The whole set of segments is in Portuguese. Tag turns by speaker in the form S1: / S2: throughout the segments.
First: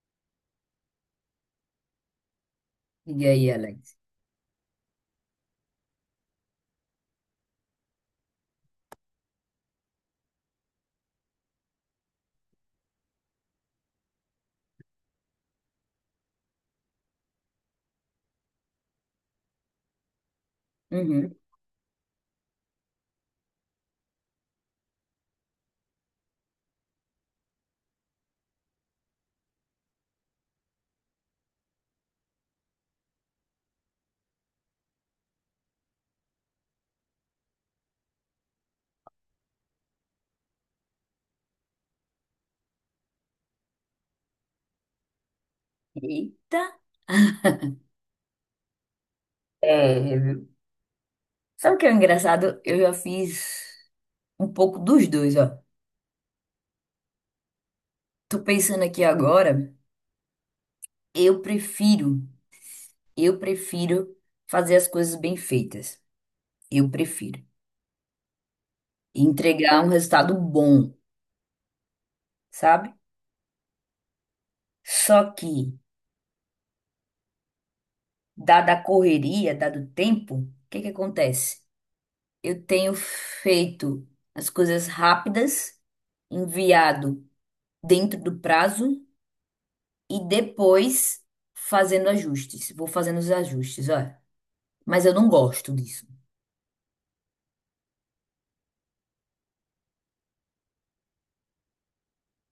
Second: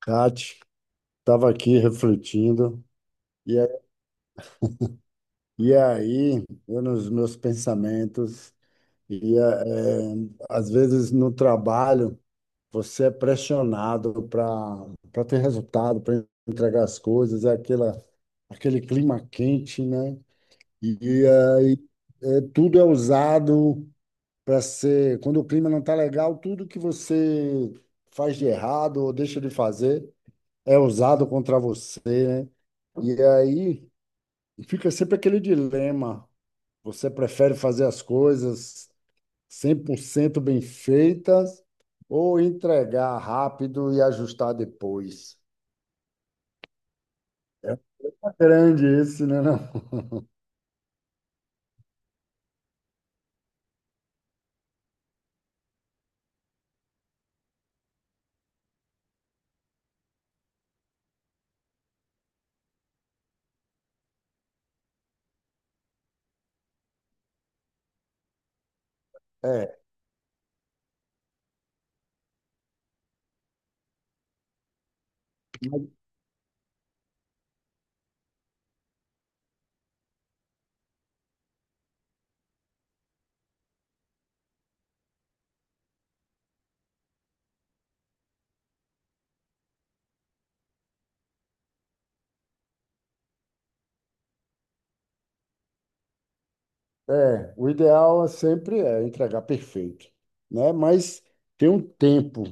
S1: Kate, estava aqui refletindo,
S2: E aí,
S1: e, a-
S2: Alex?
S1: e aí, eu nos meus pensamentos, e eh, às vezes no trabalho, você é pressionado para ter resultado, para entregar as coisas, aquele clima quente, né? E, e
S2: Uhum.
S1: aí, tudo é usado para ser, quando o clima não está legal, tudo que você faz de errado ou deixa de fazer é usado contra você, né? E aí, fica sempre aquele dilema. Você prefere fazer as coisas 100% bem feitas ou entregar rápido e ajustar depois?
S2: Eita!
S1: É uma grande esse, né? Não?
S2: É, viu? Sabe o que é engraçado? Eu já fiz um pouco dos dois, ó. Tô pensando aqui agora, eu prefiro, eu prefiro fazer as coisas bem feitas. Eu prefiro
S1: É,
S2: entregar um resultado bom, sabe? Só que, dada a correria, dado o tempo, o que que acontece? Eu tenho feito as coisas rápidas, enviado dentro do prazo e depois fazendo ajustes. Vou fazendo os ajustes, olha. Mas eu não gosto disso.
S1: o ideal é sempre é entregar perfeito, né? Mas tem um tempo.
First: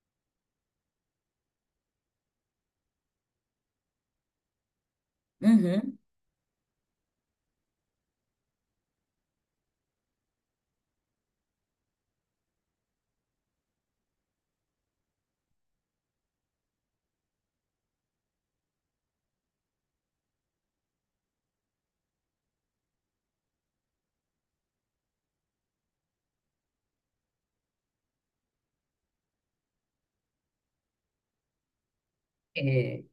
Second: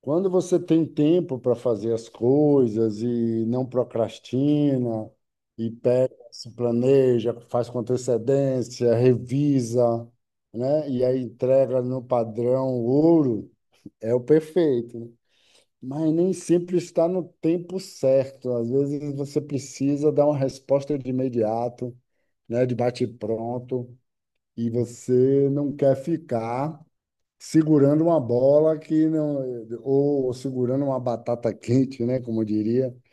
S1: Quando você tem tempo para fazer as coisas e não procrastina, e
S2: Uhum.
S1: pega, se planeja, faz com antecedência, revisa, né? E aí entrega no padrão ouro, é o perfeito, né? Mas nem sempre está no tempo certo. Às vezes você precisa dar uma resposta de imediato, né? De bate-pronto, e você não quer ficar segurando uma bola que não, ou segurando uma batata quente, né? Como eu diria,
S2: É,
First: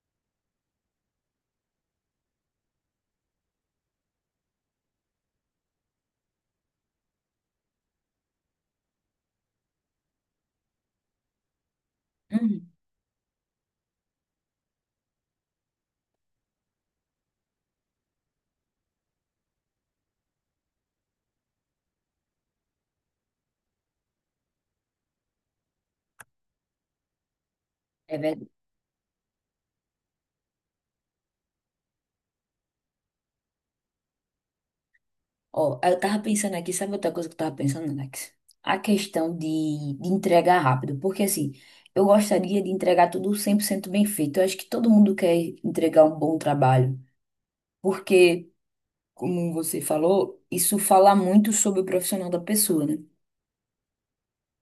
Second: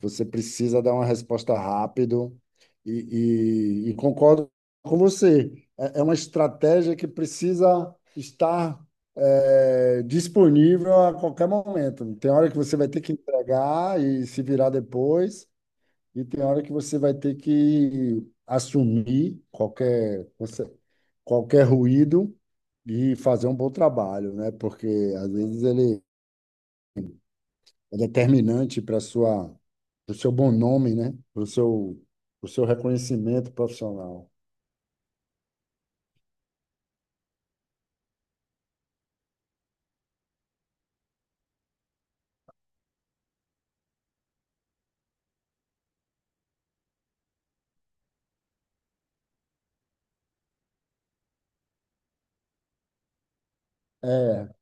S1: você precisa dar uma resposta rápido e concordo com você. É, é uma estratégia que precisa estar disponível a qualquer momento. Tem hora que
S2: uhum.
S1: você vai ter que entregar e se virar depois. E tem hora que você vai ter que assumir qualquer ruído e fazer um bom trabalho, né? Porque às vezes ele é
S2: É verdade.
S1: determinante para o seu bom nome, né? Para o seu reconhecimento profissional.
S2: Ó, eu tava pensando aqui, sabe outra coisa que eu tava pensando, Alex? A questão de entregar rápido. Porque assim, eu gostaria de entregar tudo 100% bem feito. Eu acho que todo mundo quer entregar um bom trabalho. Porque, como você falou, isso fala muito sobre o profissional da pessoa, né?
S1: É, é,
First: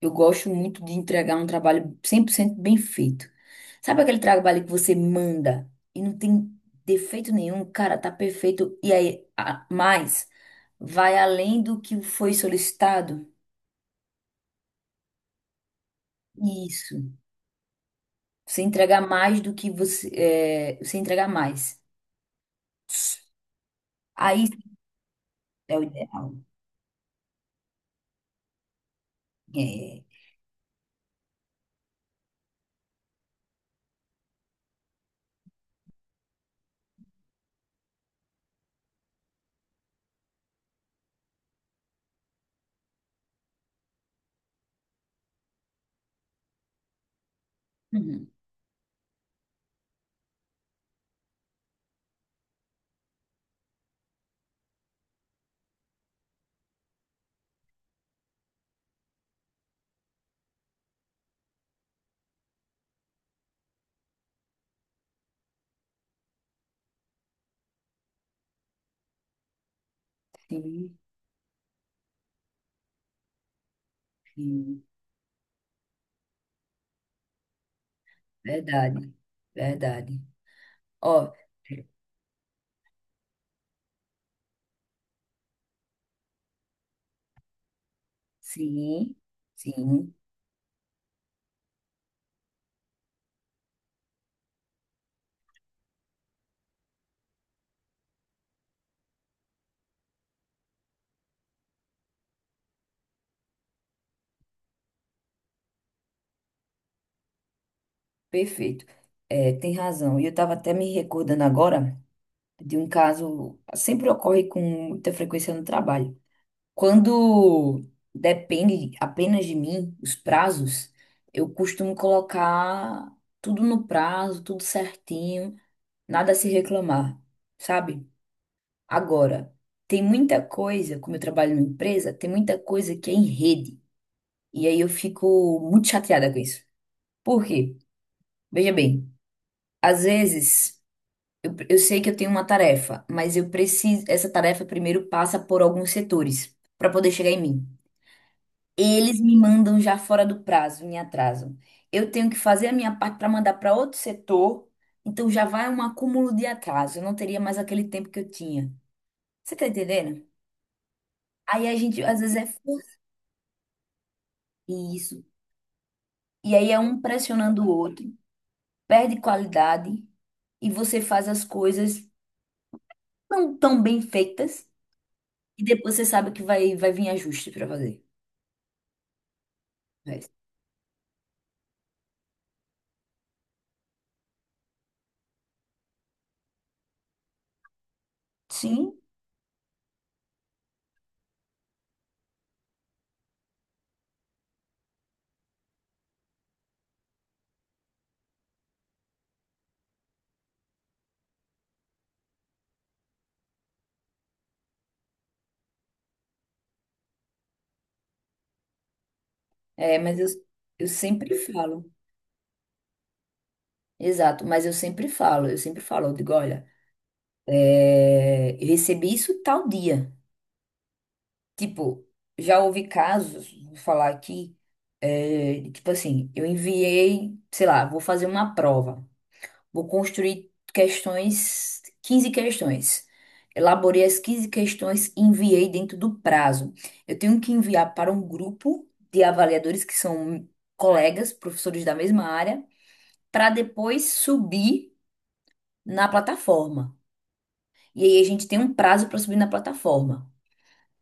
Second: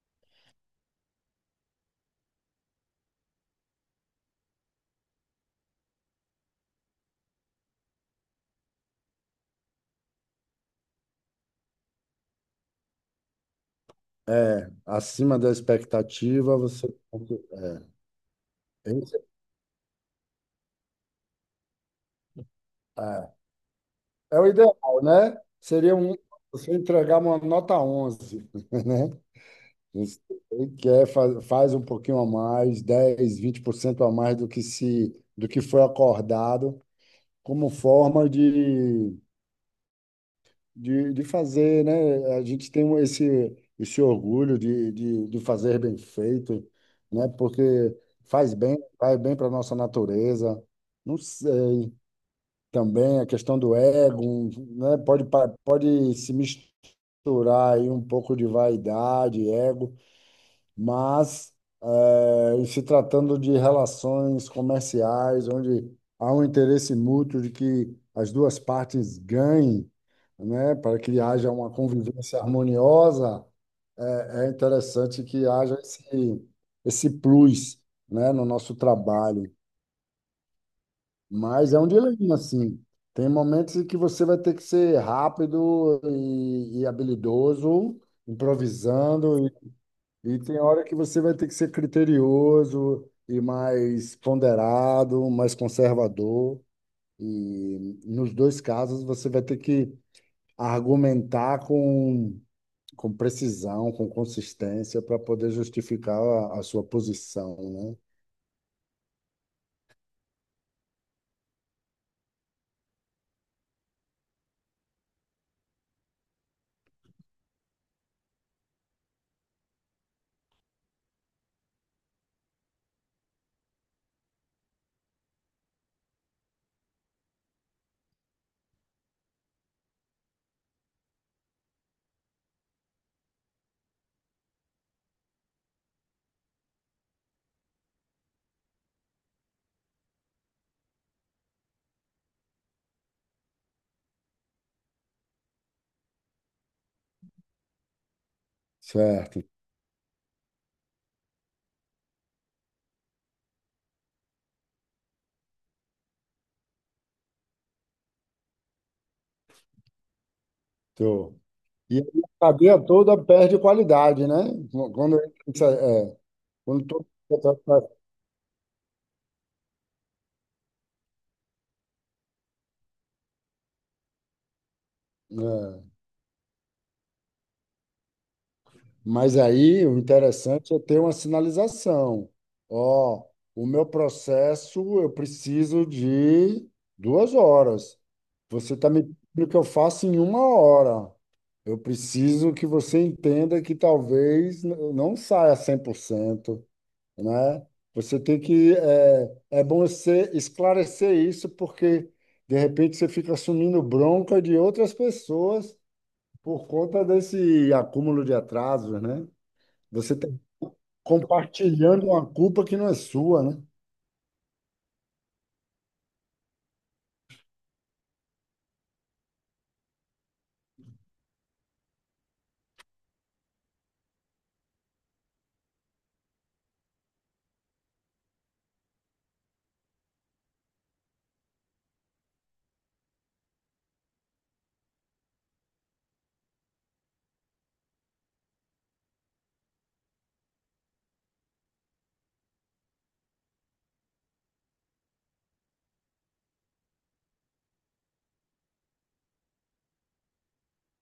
S2: Eu gosto muito de entregar um trabalho 100% bem feito. Sabe aquele trabalho que você manda e não tem defeito nenhum, cara, tá perfeito. E aí, mais, vai além do que foi solicitado?
S1: acima da expectativa, você.
S2: Isso.
S1: É,
S2: Você entregar
S1: esse-
S2: mais do que você, você entregar mais.
S1: é é o
S2: Aí
S1: ideal, né?
S2: é o ideal.
S1: Você entregar uma nota 11, né?
S2: É.
S1: Você faz um pouquinho a mais, 10 a 20% a mais do que se do que foi acordado, como forma de fazer, né? A gente tem esse orgulho de fazer bem feito, né? Porque
S2: Uhum.
S1: faz bem, vai bem para a nossa natureza. Não sei, também a questão do ego, né? Pode se misturar aí um pouco de vaidade, ego, mas em se tratando de relações comerciais, onde há um interesse mútuo de que as duas partes ganhem, né,
S2: Sim,
S1: para que haja uma convivência harmoniosa, é
S2: sim.
S1: interessante que haja esse plus, né, no nosso
S2: Verdade.
S1: trabalho.
S2: Verdade. Ó,
S1: Mas é um dilema, assim. Tem momentos em que você vai ter que ser rápido e habilidoso,
S2: sim,
S1: improvisando,
S2: sim,
S1: e tem hora que você vai ter que ser criterioso e mais ponderado, mais conservador. E nos dois casos você vai ter que argumentar com precisão, com consistência, para poder justificar a sua posição, né?
S2: perfeito. É, tem razão. E eu tava até me recordando agora, de um caso sempre ocorre com muita frequência no trabalho. Quando depende apenas de mim, os prazos, eu costumo colocar tudo no prazo, tudo certinho, nada a se reclamar, sabe? Agora, tem muita coisa, como eu trabalho numa empresa, tem muita coisa que é em rede. E aí eu fico muito chateada com isso. Por quê? Veja bem, às vezes. Eu sei que eu tenho uma tarefa, mas eu preciso. Essa tarefa primeiro passa por alguns setores para poder chegar em mim. Eles me
S1: Certo.
S2: mandam já fora do prazo, me atrasam. Eu tenho que fazer a minha parte para mandar para outro setor, então já vai um acúmulo de atraso. Eu não teria mais aquele tempo que eu tinha. Você tá entendendo?
S1: Tô.
S2: Aí a
S1: E
S2: gente
S1: a
S2: às vezes é
S1: cadeia toda perde qualidade, né? Quando,
S2: isso.
S1: é,
S2: E aí é
S1: quando
S2: um
S1: todo-
S2: pressionando o outro, perde qualidade e você faz as coisas não tão bem feitas e
S1: é,
S2: depois você sabe que vai vir ajuste para fazer.
S1: mas aí o
S2: Mas-
S1: interessante é ter uma sinalização. Ó, o meu processo eu preciso de 2 horas. Você está
S2: Sim,
S1: me pedindo que eu faça em 1 hora. Eu preciso que você entenda que talvez não saia 100%, né? Você tem que... É, é bom você esclarecer isso, porque, de repente, você fica assumindo bronca de outras pessoas por conta desse acúmulo de atrasos, né?
S2: é,
S1: Você
S2: mas eu,
S1: está
S2: eu sempre falo.
S1: compartilhando uma culpa que não é sua, né?
S2: Exato, mas eu sempre falo, eu sempre falo, eu digo, olha, é, eu recebi isso tal dia. Tipo, já houve casos, vou falar aqui, é, tipo assim, eu enviei, sei lá, vou fazer uma prova, vou construir questões, 15 questões. Elaborei as 15 questões e enviei dentro do prazo. Eu tenho que enviar para um grupo de avaliadores que são colegas, professores da mesma área, para depois subir na plataforma. E aí a gente tem um prazo para subir na plataforma.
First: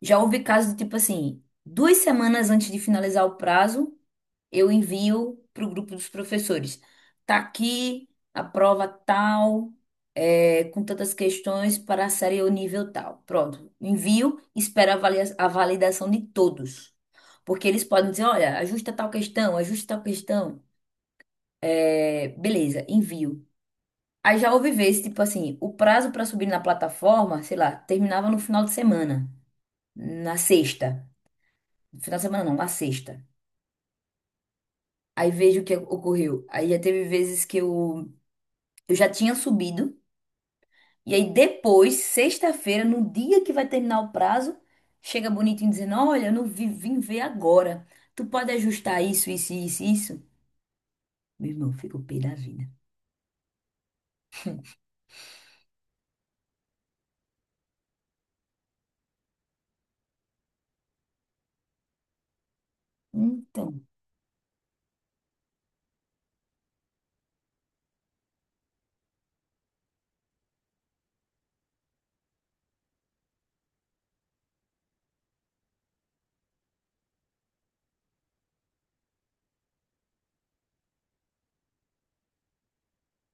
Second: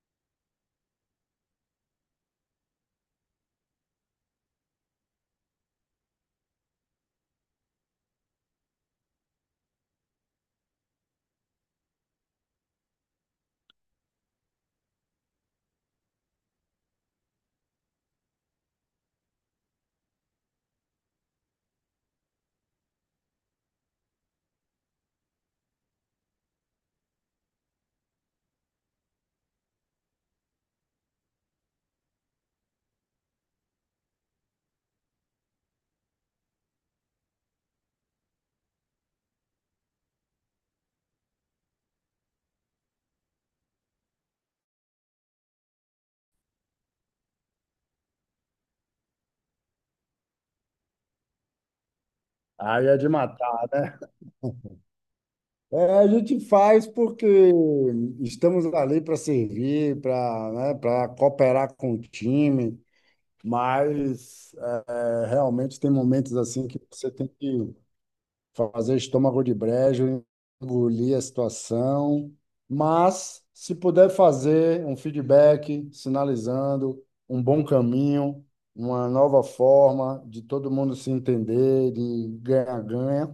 S2: Já houve casos de tipo assim, 2 semanas antes de finalizar o prazo, eu envio para o grupo dos professores. Tá aqui a prova tal, é, com tantas questões para a série ou nível tal. Pronto, envio, espero a a validação de todos. Porque eles podem dizer, olha, ajusta tal questão, ajusta tal questão. É, beleza, envio. Aí já houve vezes, tipo assim, o prazo pra subir na plataforma, sei lá, terminava no final de semana, na sexta. No final de semana não, na sexta. Aí vejo o que ocorreu. Aí já teve vezes que eu já tinha subido, e aí depois, sexta-feira, no dia que vai terminar o prazo, chega bonitinho dizendo: Olha, eu não vi, vim ver agora. Tu pode ajustar isso, isso, isso, isso? Meu irmão, fica pé da vida.
S1: Aí é de matar, né? É, a gente faz porque estamos ali para servir, para, né, para cooperar com o time,
S2: Então,
S1: mas é, realmente tem momentos assim que você tem que fazer estômago de brejo, engolir a situação, mas se puder fazer um feedback sinalizando um bom caminho, uma nova forma de todo mundo se entender, de ganhar-ganha,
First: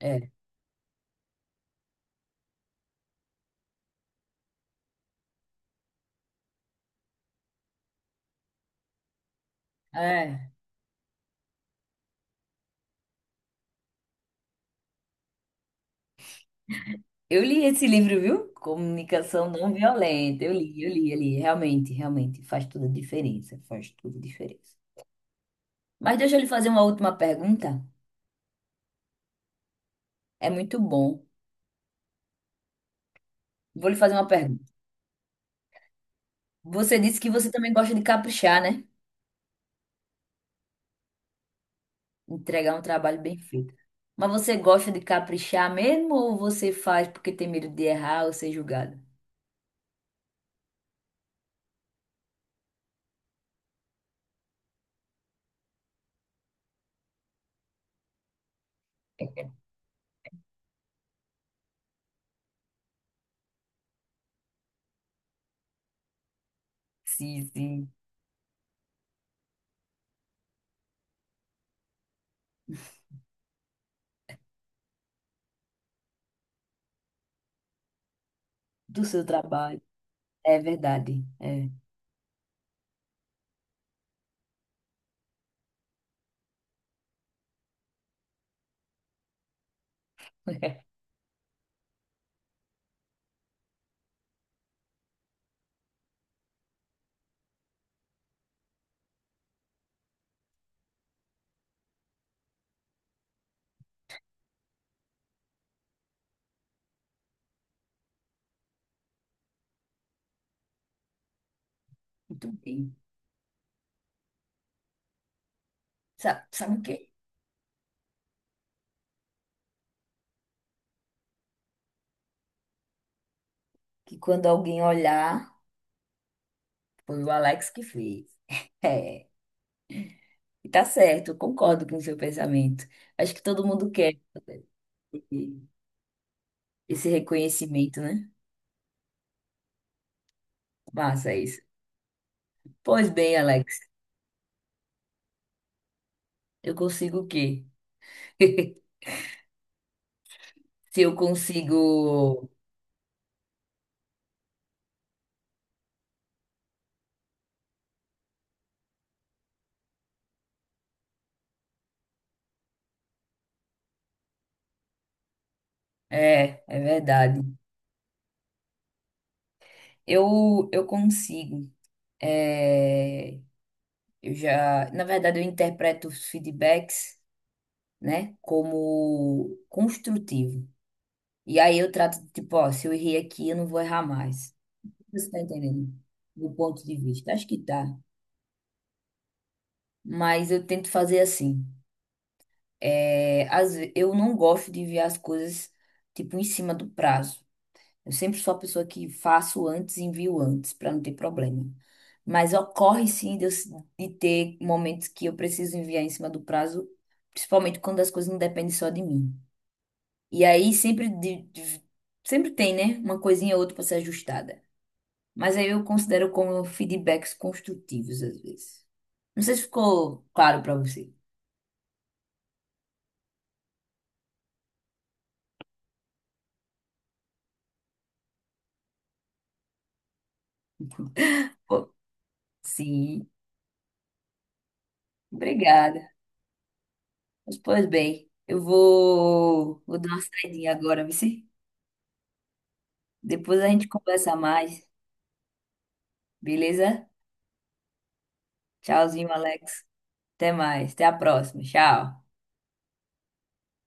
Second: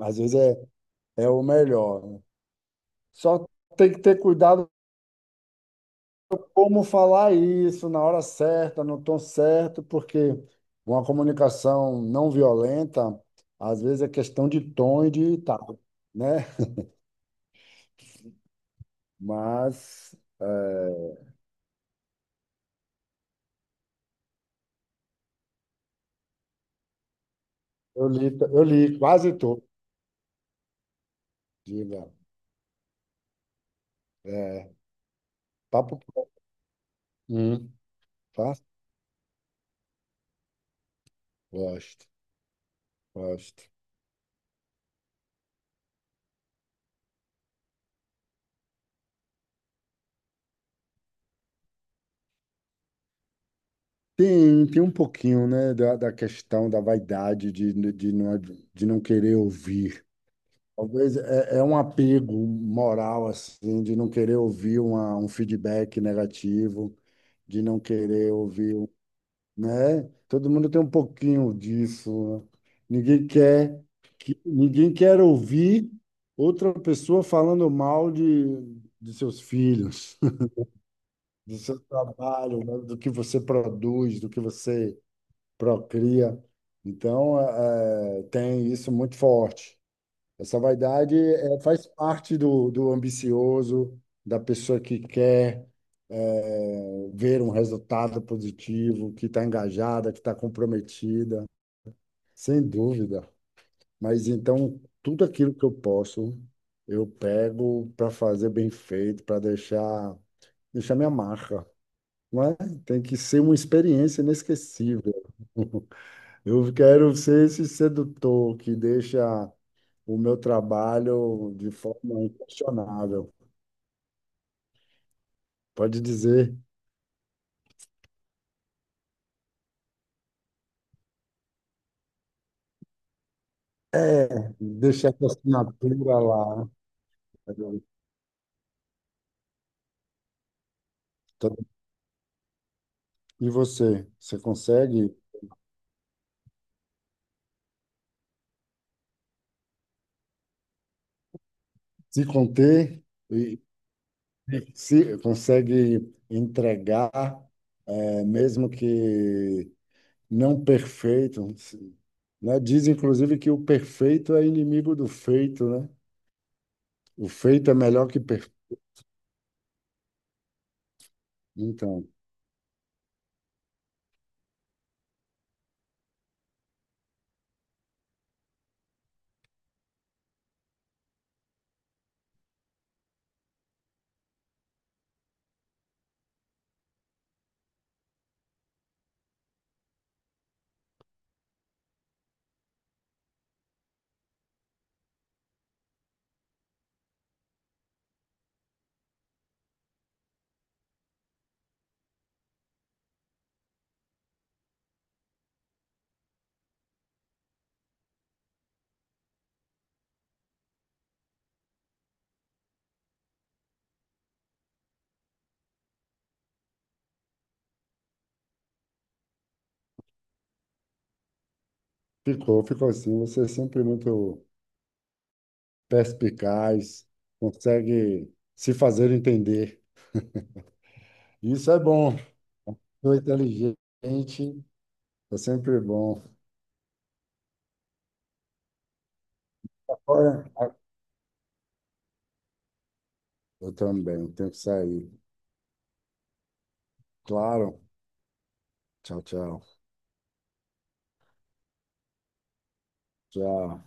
S1: às vezes é o melhor, né? Só tem que ter cuidado como falar isso na hora certa, no tom certo, porque
S2: É.
S1: uma comunicação não violenta, às vezes é questão de tom e de tal, né?
S2: Eu li esse livro, viu? Comunicação não
S1: Mas
S2: violenta. Eu li, eu li,
S1: é,
S2: eu li. Realmente, realmente faz toda a diferença. Faz toda a diferença. Mas deixa eu lhe fazer uma última pergunta.
S1: eu li, eu li quase tudo.
S2: É muito bom.
S1: Diga,
S2: Vou lhe fazer uma pergunta.
S1: é, papo. pro-
S2: Você disse que você também
S1: Hum,
S2: gosta de
S1: tá?
S2: caprichar, né?
S1: Gosto,
S2: Entregar um trabalho bem
S1: gosto.
S2: feito. Mas você gosta de caprichar mesmo ou você faz porque tem medo de errar ou ser julgado?
S1: Tem um pouquinho, né, da questão da vaidade não, de não querer ouvir. Talvez é um apego moral, assim, de não querer ouvir um feedback negativo,
S2: Sim,
S1: de não
S2: sim.
S1: querer ouvir, né? Todo mundo tem um pouquinho disso, né? Ninguém quer ninguém quer ouvir outra pessoa falando mal
S2: Do
S1: de
S2: seu
S1: seus
S2: trabalho.
S1: filhos,
S2: É verdade.
S1: do
S2: É.
S1: seu trabalho, né? Do que você produz, do que você procria. Então, tem isso muito forte. Essa vaidade faz parte do, do ambicioso, da pessoa que quer é, ver um resultado positivo, que está engajada, que está comprometida. Sem dúvida. Mas então, tudo aquilo que eu posso, eu pego para fazer bem feito, para deixar, deixar minha marca, não
S2: Muito
S1: é?
S2: bem.
S1: Tem que ser uma experiência inesquecível.
S2: Sabe,
S1: Eu
S2: sabe o quê?
S1: quero ser esse sedutor que deixa o meu trabalho de forma inquestionável.
S2: Que quando alguém olhar.
S1: Pode dizer,
S2: Foi o Alex que fez. É, e tá certo, eu concordo com o seu pensamento. Acho que todo mundo quer
S1: é, deixar essa assinatura lá.
S2: esse reconhecimento, né? Massa isso. Pois bem,
S1: E
S2: Alex,
S1: você, você consegue
S2: eu consigo o quê? Se eu
S1: se
S2: consigo.
S1: conter? E se consegue entregar, mesmo que não perfeito, né? Diz inclusive que o perfeito é inimigo do feito, né?
S2: É, é
S1: O
S2: verdade.
S1: feito é melhor que perfeito.
S2: Eu consigo.
S1: Então,
S2: É, eu já. Na verdade, eu interpreto os feedbacks, né, como construtivo. E aí eu trato, tipo, ó, se eu errei aqui, eu não vou errar mais. Você está entendendo? Do ponto de vista. Acho que tá. Mas eu tento fazer assim. É, eu não gosto de enviar as coisas, tipo, em cima do prazo. Eu sempre sou a pessoa que faço antes e envio antes, para não ter problema. Mas ocorre sim de ter momentos que eu preciso enviar em cima do prazo, principalmente quando as coisas não dependem só de mim. E aí sempre, sempre tem, né? Uma coisinha ou outra para ser ajustada. Mas aí eu considero como feedbacks construtivos, às vezes. Não sei se ficou claro para você.
S1: ficou, ficou assim. Você é sempre muito perspicaz, consegue se fazer entender. Isso é
S2: Ficou?
S1: bom. Sou
S2: Sim,
S1: inteligente, é sempre
S2: obrigada.
S1: bom.
S2: Mas, pois bem, eu vou dar uma
S1: Agora,
S2: saidinha agora, vice. Depois a
S1: eu
S2: gente
S1: também
S2: conversa
S1: tenho que
S2: mais,
S1: sair.
S2: beleza?
S1: Claro. Tchau,
S2: Tchauzinho,
S1: tchau.
S2: Alex. Até mais. Até a próxima. Tchau.
S1: Tchau.